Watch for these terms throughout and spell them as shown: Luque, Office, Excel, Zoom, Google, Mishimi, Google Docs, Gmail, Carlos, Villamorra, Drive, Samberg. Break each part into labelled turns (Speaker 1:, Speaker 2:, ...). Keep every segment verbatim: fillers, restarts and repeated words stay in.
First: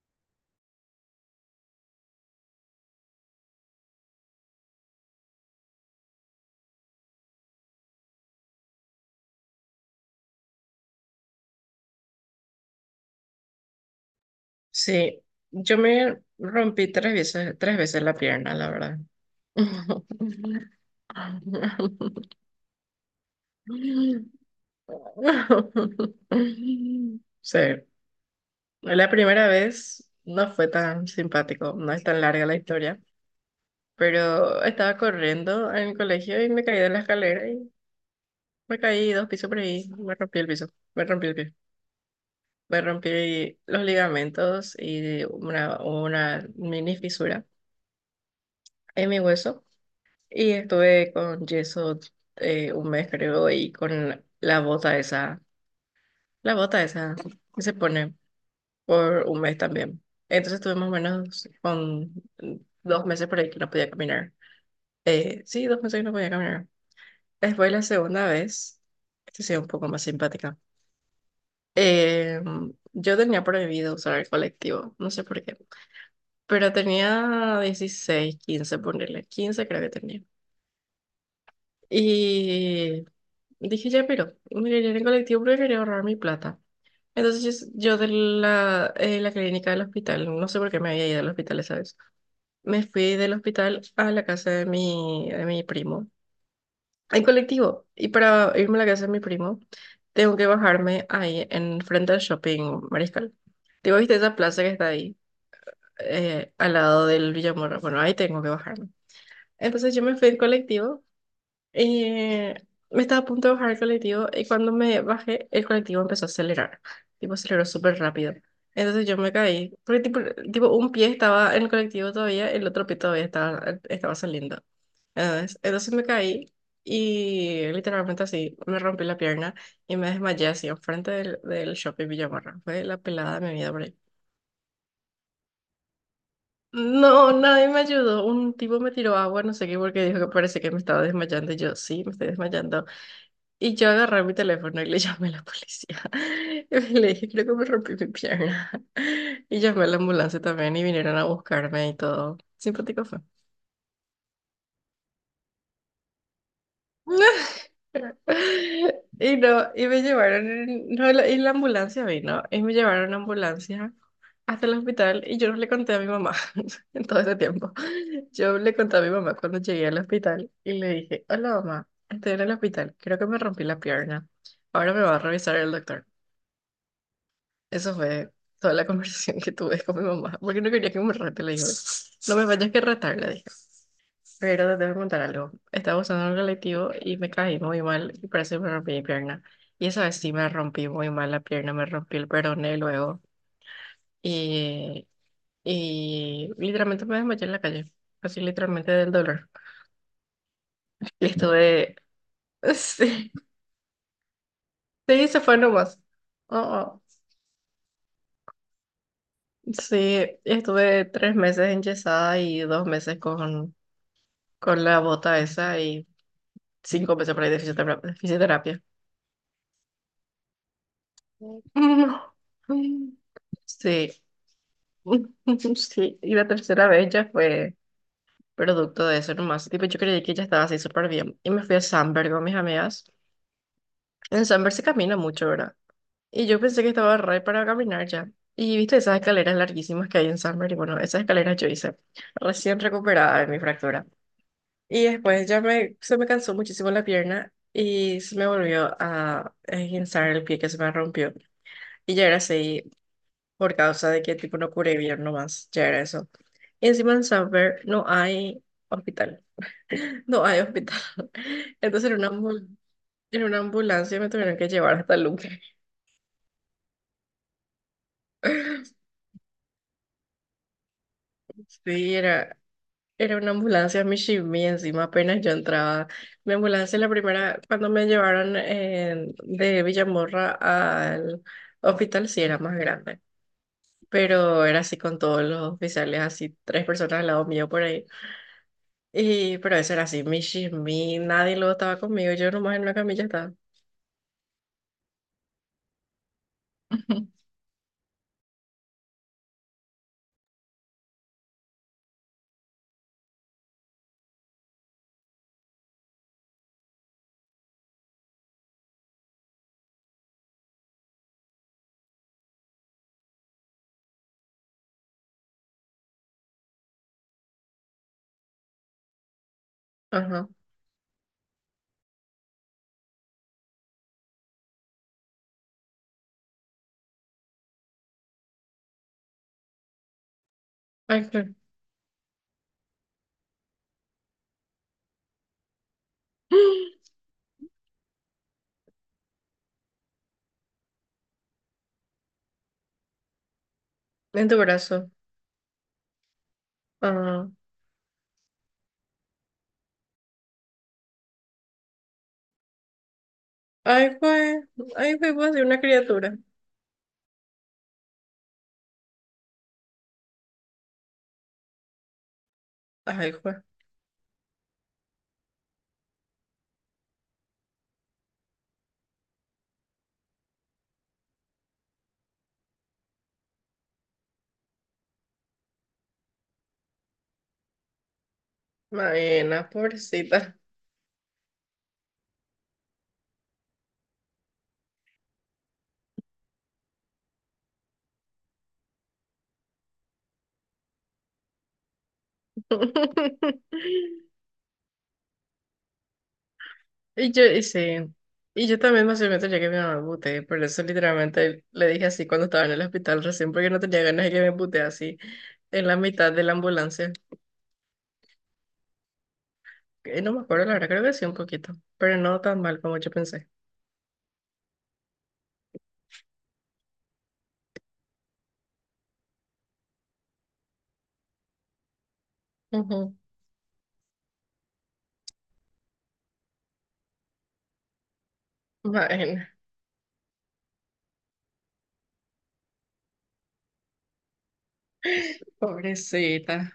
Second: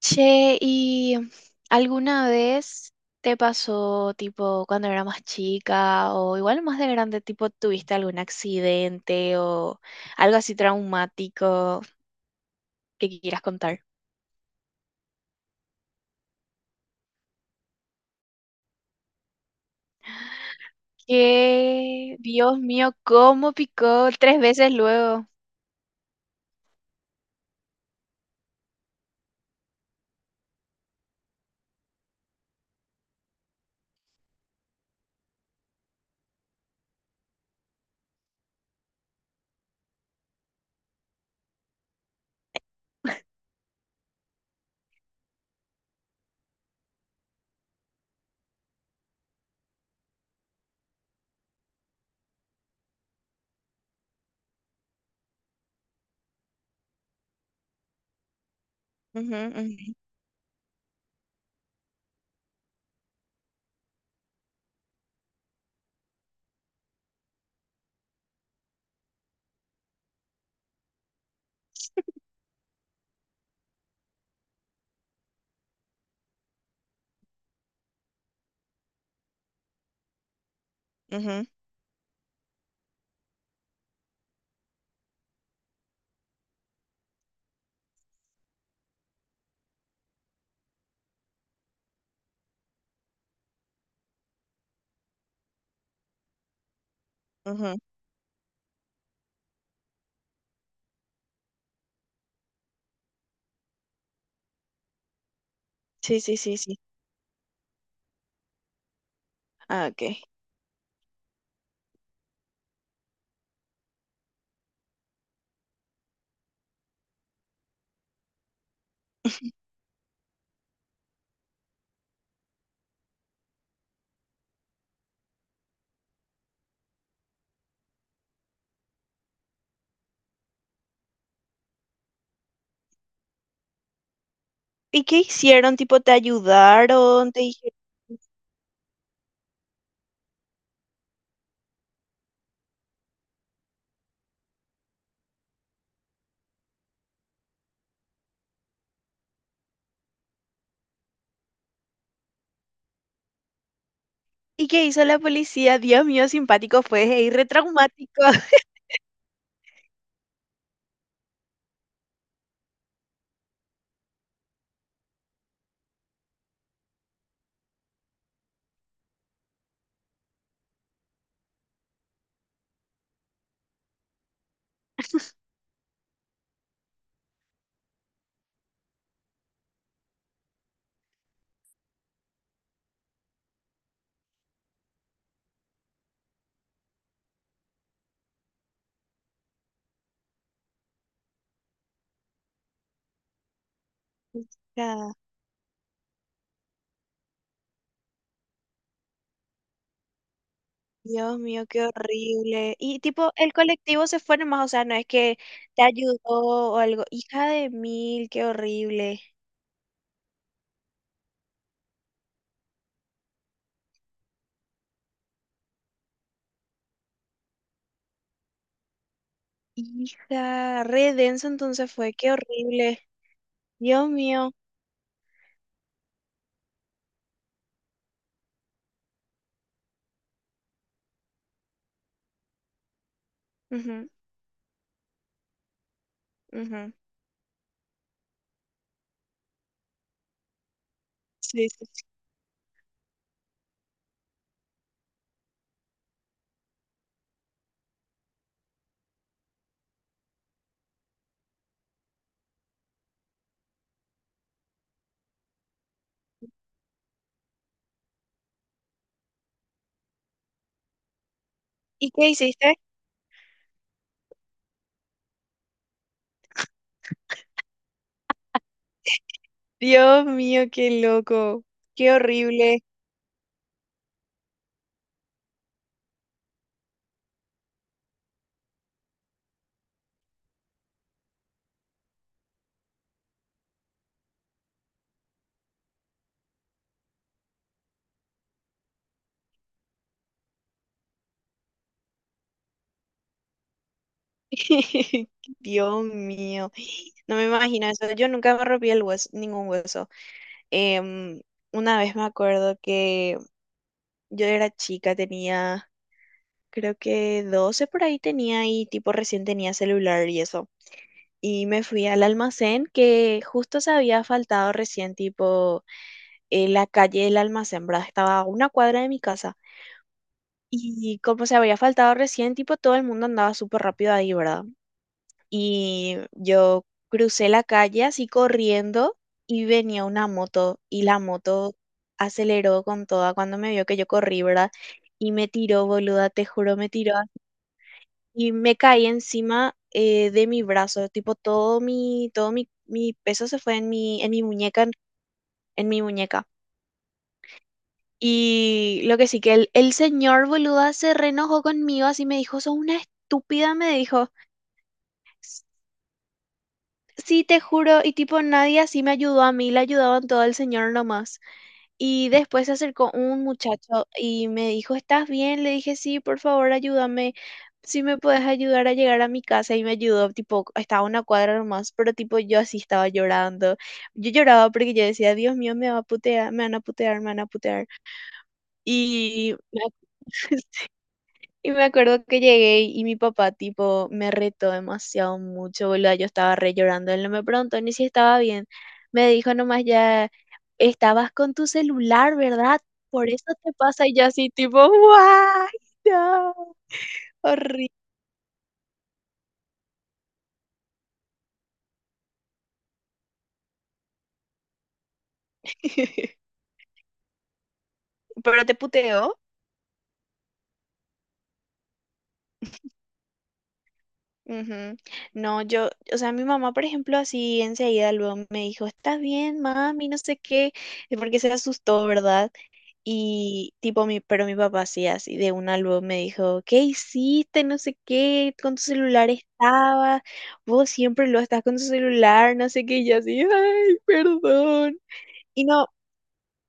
Speaker 1: Che, ¿y alguna vez te pasó, tipo, cuando era más chica o igual más de grande, tipo, tuviste algún accidente o algo así traumático que quieras contar?
Speaker 2: Sí, yo me rompí tres veces, tres veces la pierna, la verdad.
Speaker 1: Que, Dios mío, cómo picó tres veces luego.
Speaker 2: Sí, la primera vez no fue tan simpático, no es tan larga la historia, pero estaba corriendo en el colegio y me caí de la escalera y me caí dos pisos por ahí, me rompí el piso, me rompí el pie, me rompí los ligamentos y una, una mini fisura en mi hueso. Y estuve con yeso eh, un mes, creo, y con la bota esa, la bota esa que se pone por un mes
Speaker 1: Ujú,
Speaker 2: también. Entonces estuve más o menos con dos meses por ahí que no podía caminar. Eh, sí, dos meses que no podía caminar. Después la segunda vez, esta sí es un poco más simpática. Eh, yo tenía prohibido usar el colectivo, no sé por qué, pero tenía dieciséis quince ponerle quince creo que tenía.
Speaker 1: ujú,
Speaker 2: Y dije, ya, pero me iré en el colectivo porque quería ahorrar mi plata. Entonces yo de la, eh, la clínica del hospital, no sé por qué me había ido al hospital esa vez, me fui del hospital a la casa de mi, de mi primo, en
Speaker 1: ujú, ujú.
Speaker 2: colectivo. Y para irme a la casa de mi primo, tengo que bajarme ahí en frente al shopping Mariscal. Digo, ¿viste esa plaza que está ahí,
Speaker 1: Sí, sí,
Speaker 2: eh,
Speaker 1: sí,
Speaker 2: al
Speaker 1: sí.
Speaker 2: lado del Villamorra? Bueno, ahí tengo que bajarme.
Speaker 1: Ah,
Speaker 2: Entonces yo me
Speaker 1: ok.
Speaker 2: fui en colectivo. Eh, Me estaba a punto de bajar el colectivo y cuando me bajé, el colectivo empezó a acelerar. Tipo, aceleró súper rápido. Entonces yo me caí. Porque tipo, tipo, un pie estaba en el colectivo todavía, el otro pie todavía estaba, estaba saliendo. Entonces, entonces me caí y literalmente así me rompí la pierna y me desmayé así enfrente del, del shopping Villamarra. Fue la pelada de mi vida por ahí.
Speaker 1: ¿Y qué hicieron? Tipo, ¿te ayudaron?
Speaker 2: No,
Speaker 1: ¿Te
Speaker 2: nadie
Speaker 1: dijeron?
Speaker 2: me ayudó. Un tipo me tiró agua, no sé qué, porque dijo que parece que me estaba desmayando. Y yo, sí, me estoy desmayando. Y yo agarré mi teléfono y le llamé a la policía. Y le dije, creo que me rompí mi pierna. Y llamé a la ambulancia también y vinieron a buscarme y todo. Simpático fue.
Speaker 1: ¿Y qué hizo la policía? Dios mío, simpático fue, y retraumático.
Speaker 2: Y no, y me llevaron, en- no, la- y la ambulancia vino, y me llevaron en ambulancia hasta el hospital y yo no le conté a mi mamá en todo ese tiempo. Yo le conté a mi mamá cuando llegué al hospital y le dije, hola mamá, estoy en el hospital, creo que me rompí la pierna, ahora me va a revisar el doctor. Eso fue toda la conversación que tuve con mi mamá, porque no quería que me rete, le dije, no me vayas que retar, le dije, pero te tengo que contar algo. Estaba usando un colectivo y me caí muy mal y parece que me rompí mi pierna. Y esa vez sí me rompí muy mal la pierna, me rompí el peroné luego y, y literalmente me desmayé en la calle, así literalmente del dolor. Y
Speaker 1: Dios mío, qué
Speaker 2: estuve,
Speaker 1: horrible. Y
Speaker 2: sí,
Speaker 1: tipo, el colectivo se fue nomás, o sea, no es
Speaker 2: sí,
Speaker 1: que
Speaker 2: se fue
Speaker 1: te
Speaker 2: nomás.
Speaker 1: ayudó
Speaker 2: Oh,
Speaker 1: o
Speaker 2: oh.
Speaker 1: algo. Hija de mil, qué horrible.
Speaker 2: Sí, estuve tres meses enyesada y dos meses con con la bota esa y cinco meses por ahí de fisiotera- de fisioterapia.
Speaker 1: Hija, re denso entonces fue,
Speaker 2: No.
Speaker 1: qué horrible. Dios
Speaker 2: Sí,
Speaker 1: mío.
Speaker 2: sí, y la tercera vez ya fue producto de eso nomás. Tipo, yo creí que ya estaba así súper bien. Y me fui a Samberg con mis amigas.
Speaker 1: Ujú,
Speaker 2: En Samberg se camina mucho, ¿verdad? Y yo pensé que
Speaker 1: ujú.
Speaker 2: estaba re para caminar ya. Y viste esas escaleras larguísimas que hay en Samberg. Y bueno, esas escaleras yo
Speaker 1: Sí, sí,
Speaker 2: hice
Speaker 1: sí.
Speaker 2: recién recuperada de mi fractura. Y después ya me, se me cansó muchísimo la pierna y se me volvió a esguinzar el pie que se me rompió. Y ya era así por causa de que tipo no curé bien nomás, ya era eso. Y encima en Samberg no hay hospital, no hay hospital.
Speaker 1: ¿Y
Speaker 2: Entonces en
Speaker 1: qué
Speaker 2: una, ambul-
Speaker 1: hiciste?
Speaker 2: en una ambulancia me tuvieron que llevar hasta Luque.
Speaker 1: Dios mío, qué loco. Qué
Speaker 2: Sí, era,
Speaker 1: horrible.
Speaker 2: Era una ambulancia Mishimi, encima apenas yo entraba. Mi ambulancia, la primera, cuando me llevaron eh, de Villamorra al hospital, sí era más grande, pero era así con todos los oficiales, así tres personas al lado mío por ahí. Y, pero eso era así, Mishimi, nadie luego estaba conmigo, yo nomás en una camilla estaba.
Speaker 1: Dios mío. No me imagino eso. Yo nunca me rompí el hueso, ningún hueso. Em, una vez me acuerdo que yo era chica, tenía... creo que doce por ahí tenía y tipo recién tenía celular y eso. Y me fui al almacén que justo se había faltado recién, tipo, eh, la calle del almacén, ¿verdad? Estaba a una cuadra de mi casa.
Speaker 2: Ajá.
Speaker 1: Y como se había faltado recién, tipo, todo el mundo andaba súper rápido ahí, ¿verdad? Y yo crucé la calle así corriendo y venía una moto y
Speaker 2: Ay,
Speaker 1: la
Speaker 2: qué-
Speaker 1: moto aceleró con toda cuando me vio que yo corrí, ¿verdad? Y me tiró, boluda, te juro, me tiró y me caí encima eh, de mi brazo, tipo todo mi, todo mi, mi peso se fue en mi, en
Speaker 2: En
Speaker 1: mi
Speaker 2: tu
Speaker 1: muñeca, en,
Speaker 2: brazo.
Speaker 1: en mi muñeca.
Speaker 2: Ajá.
Speaker 1: Y lo que sí que el, el señor boluda se reenojó conmigo, así me dijo, sos una estúpida, me
Speaker 2: Ay,
Speaker 1: dijo,
Speaker 2: fue, ay, fue, fue así
Speaker 1: "S-
Speaker 2: una criatura.
Speaker 1: sí, te juro, y tipo nadie así me ayudó a mí, le ayudaban todo el señor nomás. Y después se acercó
Speaker 2: Ay,
Speaker 1: un
Speaker 2: fue.
Speaker 1: muchacho y me dijo, ¿estás bien? Le dije, sí, por favor, ayúdame. Si me puedes ayudar a llegar a mi casa y me ayudó, tipo, estaba a una cuadra nomás, pero tipo yo así estaba llorando. Yo lloraba porque yo decía, Dios mío, me va a putear, me van a putear, me van a putear. Y
Speaker 2: Maena,
Speaker 1: me ac-
Speaker 2: pobrecita.
Speaker 1: Y me acuerdo que llegué y mi papá, tipo, me retó demasiado mucho, boludo. Yo estaba re llorando. Él no me preguntó ni si estaba bien. Me dijo nomás ya, estabas con tu celular, ¿verdad? Por eso te pasa. Y yo así, tipo, ¡guay! No,
Speaker 2: Y yo, y
Speaker 1: horrible.
Speaker 2: sí, y yo también más o menos ya que mi mamá me puté, por eso literalmente le dije así cuando estaba en el hospital recién, porque no tenía ganas de que me putee así en la mitad de la ambulancia.
Speaker 1: Pero te puteó.
Speaker 2: Eh, no me acuerdo, la verdad, creo que sí un poquito, pero no tan mal como yo pensé.
Speaker 1: Ujú. No, yo, o sea, mi mamá, por ejemplo, así enseguida luego me dijo, ¿estás bien, mami? No sé qué, porque se asustó, ¿verdad?
Speaker 2: Ujú.
Speaker 1: Y tipo mi, pero mi papá sí, así de una luego me dijo, ¿qué hiciste? No sé qué, con tu celular
Speaker 2: Bueno,
Speaker 1: estabas, vos siempre lo estás con tu celular, no sé qué, y yo así, ay, perdón. Y no,
Speaker 2: pobrecita.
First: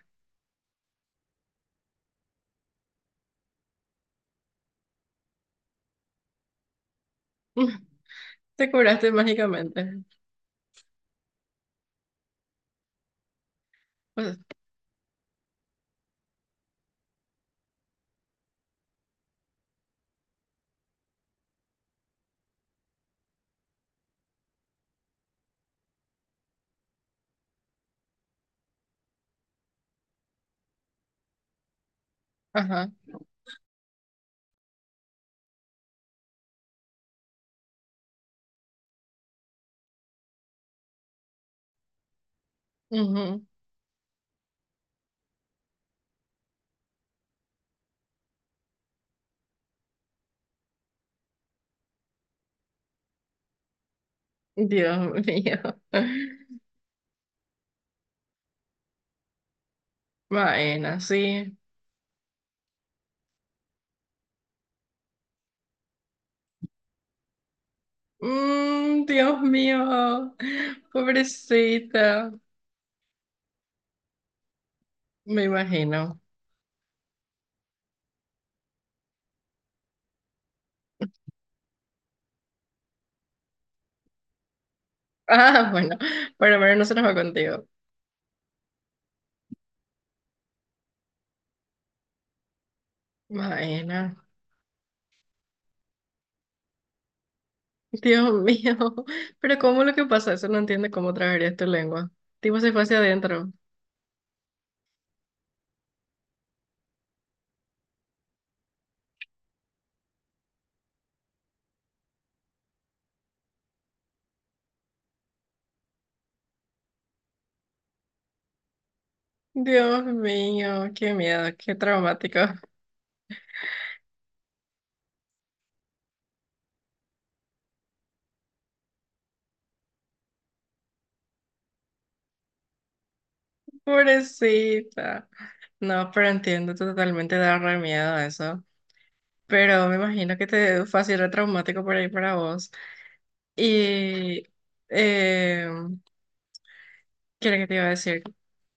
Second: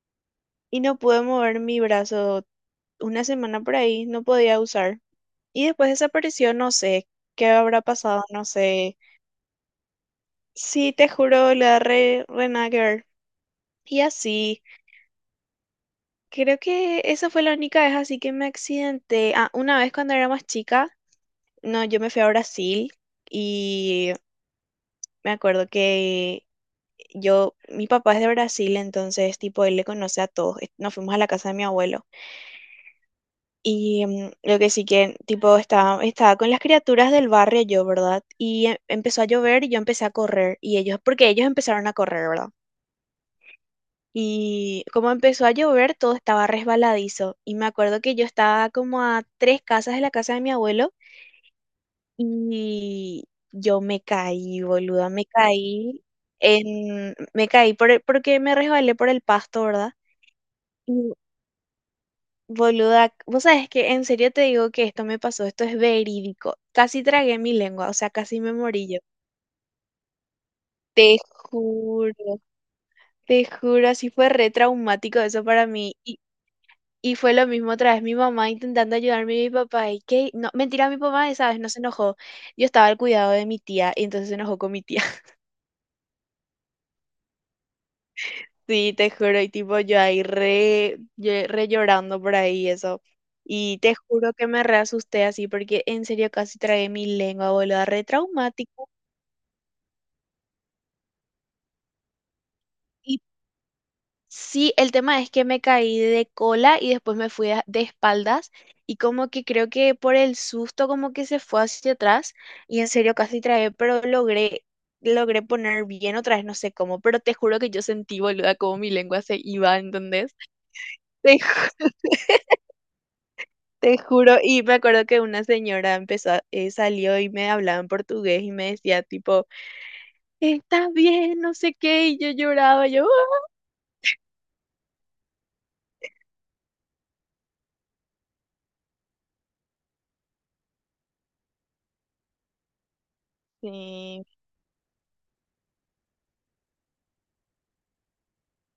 Speaker 1: y no pude mover mi brazo una semana por ahí, no podía usar. Y después desapareció, no sé qué habrá pasado, no
Speaker 2: Te
Speaker 1: sé.
Speaker 2: curaste mágicamente.
Speaker 1: Sí, te juro, la re, re nada que ver. Y
Speaker 2: Pues,
Speaker 1: así, creo que esa fue la única vez así que me accidenté. Ah, una vez cuando era más chica no, yo me fui a Brasil y me acuerdo que yo, mi papá es de Brasil, entonces, tipo, él le conoce a todos. Eh, Nos fuimos a la casa de mi abuelo.
Speaker 2: ajá.
Speaker 1: Y mm, lo que sí que, tipo, estaba, estaba con las criaturas del barrio yo, ¿verdad? Y em- empezó a llover y yo empecé a correr. Y ellos, porque ellos empezaron a correr, ¿verdad?
Speaker 2: Ujú.
Speaker 1: Y como empezó a llover, todo estaba resbaladizo. Y me acuerdo que yo estaba como a tres casas de la casa de mi abuelo y yo me caí, boluda,
Speaker 2: Dios
Speaker 1: me
Speaker 2: mío.
Speaker 1: caí en, me caí por el- porque me resbalé por el pasto, ¿verdad?
Speaker 2: Bueno,
Speaker 1: Y
Speaker 2: sí.
Speaker 1: boluda, vos sabés que en serio te digo que esto me pasó, esto es verídico. Casi tragué mi lengua, o sea, casi me morí yo.
Speaker 2: Mm, Dios mío,
Speaker 1: Te
Speaker 2: pobrecita,
Speaker 1: juro, te juro, así fue re traumático
Speaker 2: me
Speaker 1: eso para mí.
Speaker 2: imagino.
Speaker 1: Y, y fue lo mismo otra vez, mi mamá intentando ayudarme y mi papá. Y que, no, mentira, mi papá, esa vez no se enojó. Yo estaba al cuidado de mi tía y entonces se enojó con mi tía.
Speaker 2: Ah, bueno, pero bueno, no se nos va contigo.
Speaker 1: Sí, te juro, y tipo yo ahí re, lle- re llorando por ahí eso. Y te
Speaker 2: Maena,
Speaker 1: juro que me re asusté así porque en serio casi tragué mi lengua, boluda, re
Speaker 2: Dios mío,
Speaker 1: traumático.
Speaker 2: pero ¿cómo lo que pasa? Eso no entiende cómo tragarías tu lengua. Tipo se fue hacia
Speaker 1: Y
Speaker 2: adentro.
Speaker 1: sí, el tema es que me caí de cola y después me fui a- de espaldas y como que creo que por el susto como que se fue hacia atrás y en serio casi tragué, pero logré, logré poner bien otra vez, no sé cómo, pero te juro que yo sentí, boluda, como mi lengua se iba,
Speaker 2: Dios
Speaker 1: ¿entendés?
Speaker 2: mío, qué
Speaker 1: Te
Speaker 2: miedo, qué traumático.
Speaker 1: Te juro, y me acuerdo que una señora empezó, a- eh, salió y me hablaba en portugués y me decía tipo, ¿estás bien? No sé qué, y yo lloraba, yo, "Ah".
Speaker 2: Pobrecita. No, pero entiendo totalmente, da re miedo eso. Pero me imagino que te fue así re traumático por ahí para vos.
Speaker 1: Sí,
Speaker 2: Y em, ¿Qué era que te iba a decir?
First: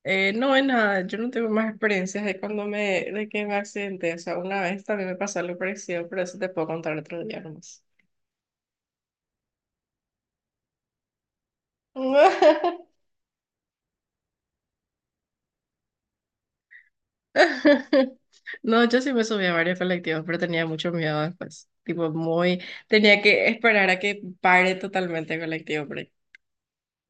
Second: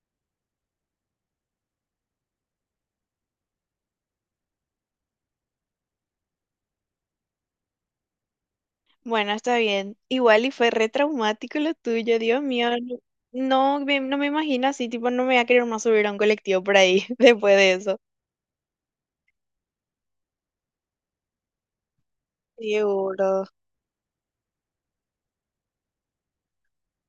Speaker 2: Eh, no, es nada, yo no tengo más experiencias de cuando me, de que me accidenté. O sea, una vez también me pasó algo parecido, pero eso te puedo contar otro día nomás.
Speaker 1: bueno, está bien. Igual y fue re traumático lo tuyo, Dios mío. No, no me, no me imagino así, tipo, no me voy a querer más subir a un colectivo por ahí después de eso.
Speaker 2: No, yo sí me subí a varios colectivos, pero tenía mucho miedo después. Tipo, muy, tenía
Speaker 1: Seguro.
Speaker 2: que esperar a que pare totalmente el colectivo por ahí.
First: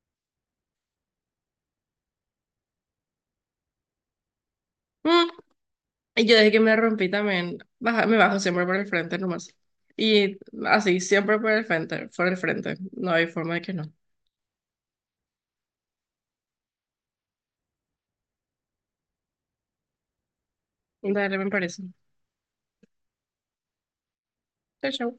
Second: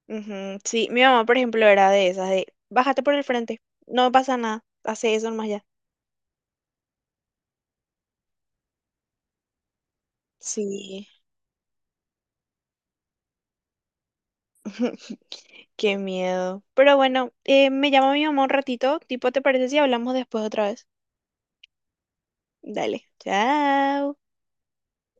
Speaker 1: Ujú, sí, mi mamá, por ejemplo, era de esas, de, bájate por el frente, no pasa nada, hace
Speaker 2: Mm,
Speaker 1: eso nomás ya.
Speaker 2: Y yo desde que me rompí también, baja- me bajo siempre por el frente nomás. Y así,
Speaker 1: Sí.
Speaker 2: siempre por el frente, por el frente. No hay forma de que no.
Speaker 1: Qué miedo. Pero bueno, eh, me llama mi mamá un ratito. Tipo, ¿te parece si hablamos después otra vez?
Speaker 2: Dale, me parece.
Speaker 1: Dale. Chao.
Speaker 2: Chao, chao.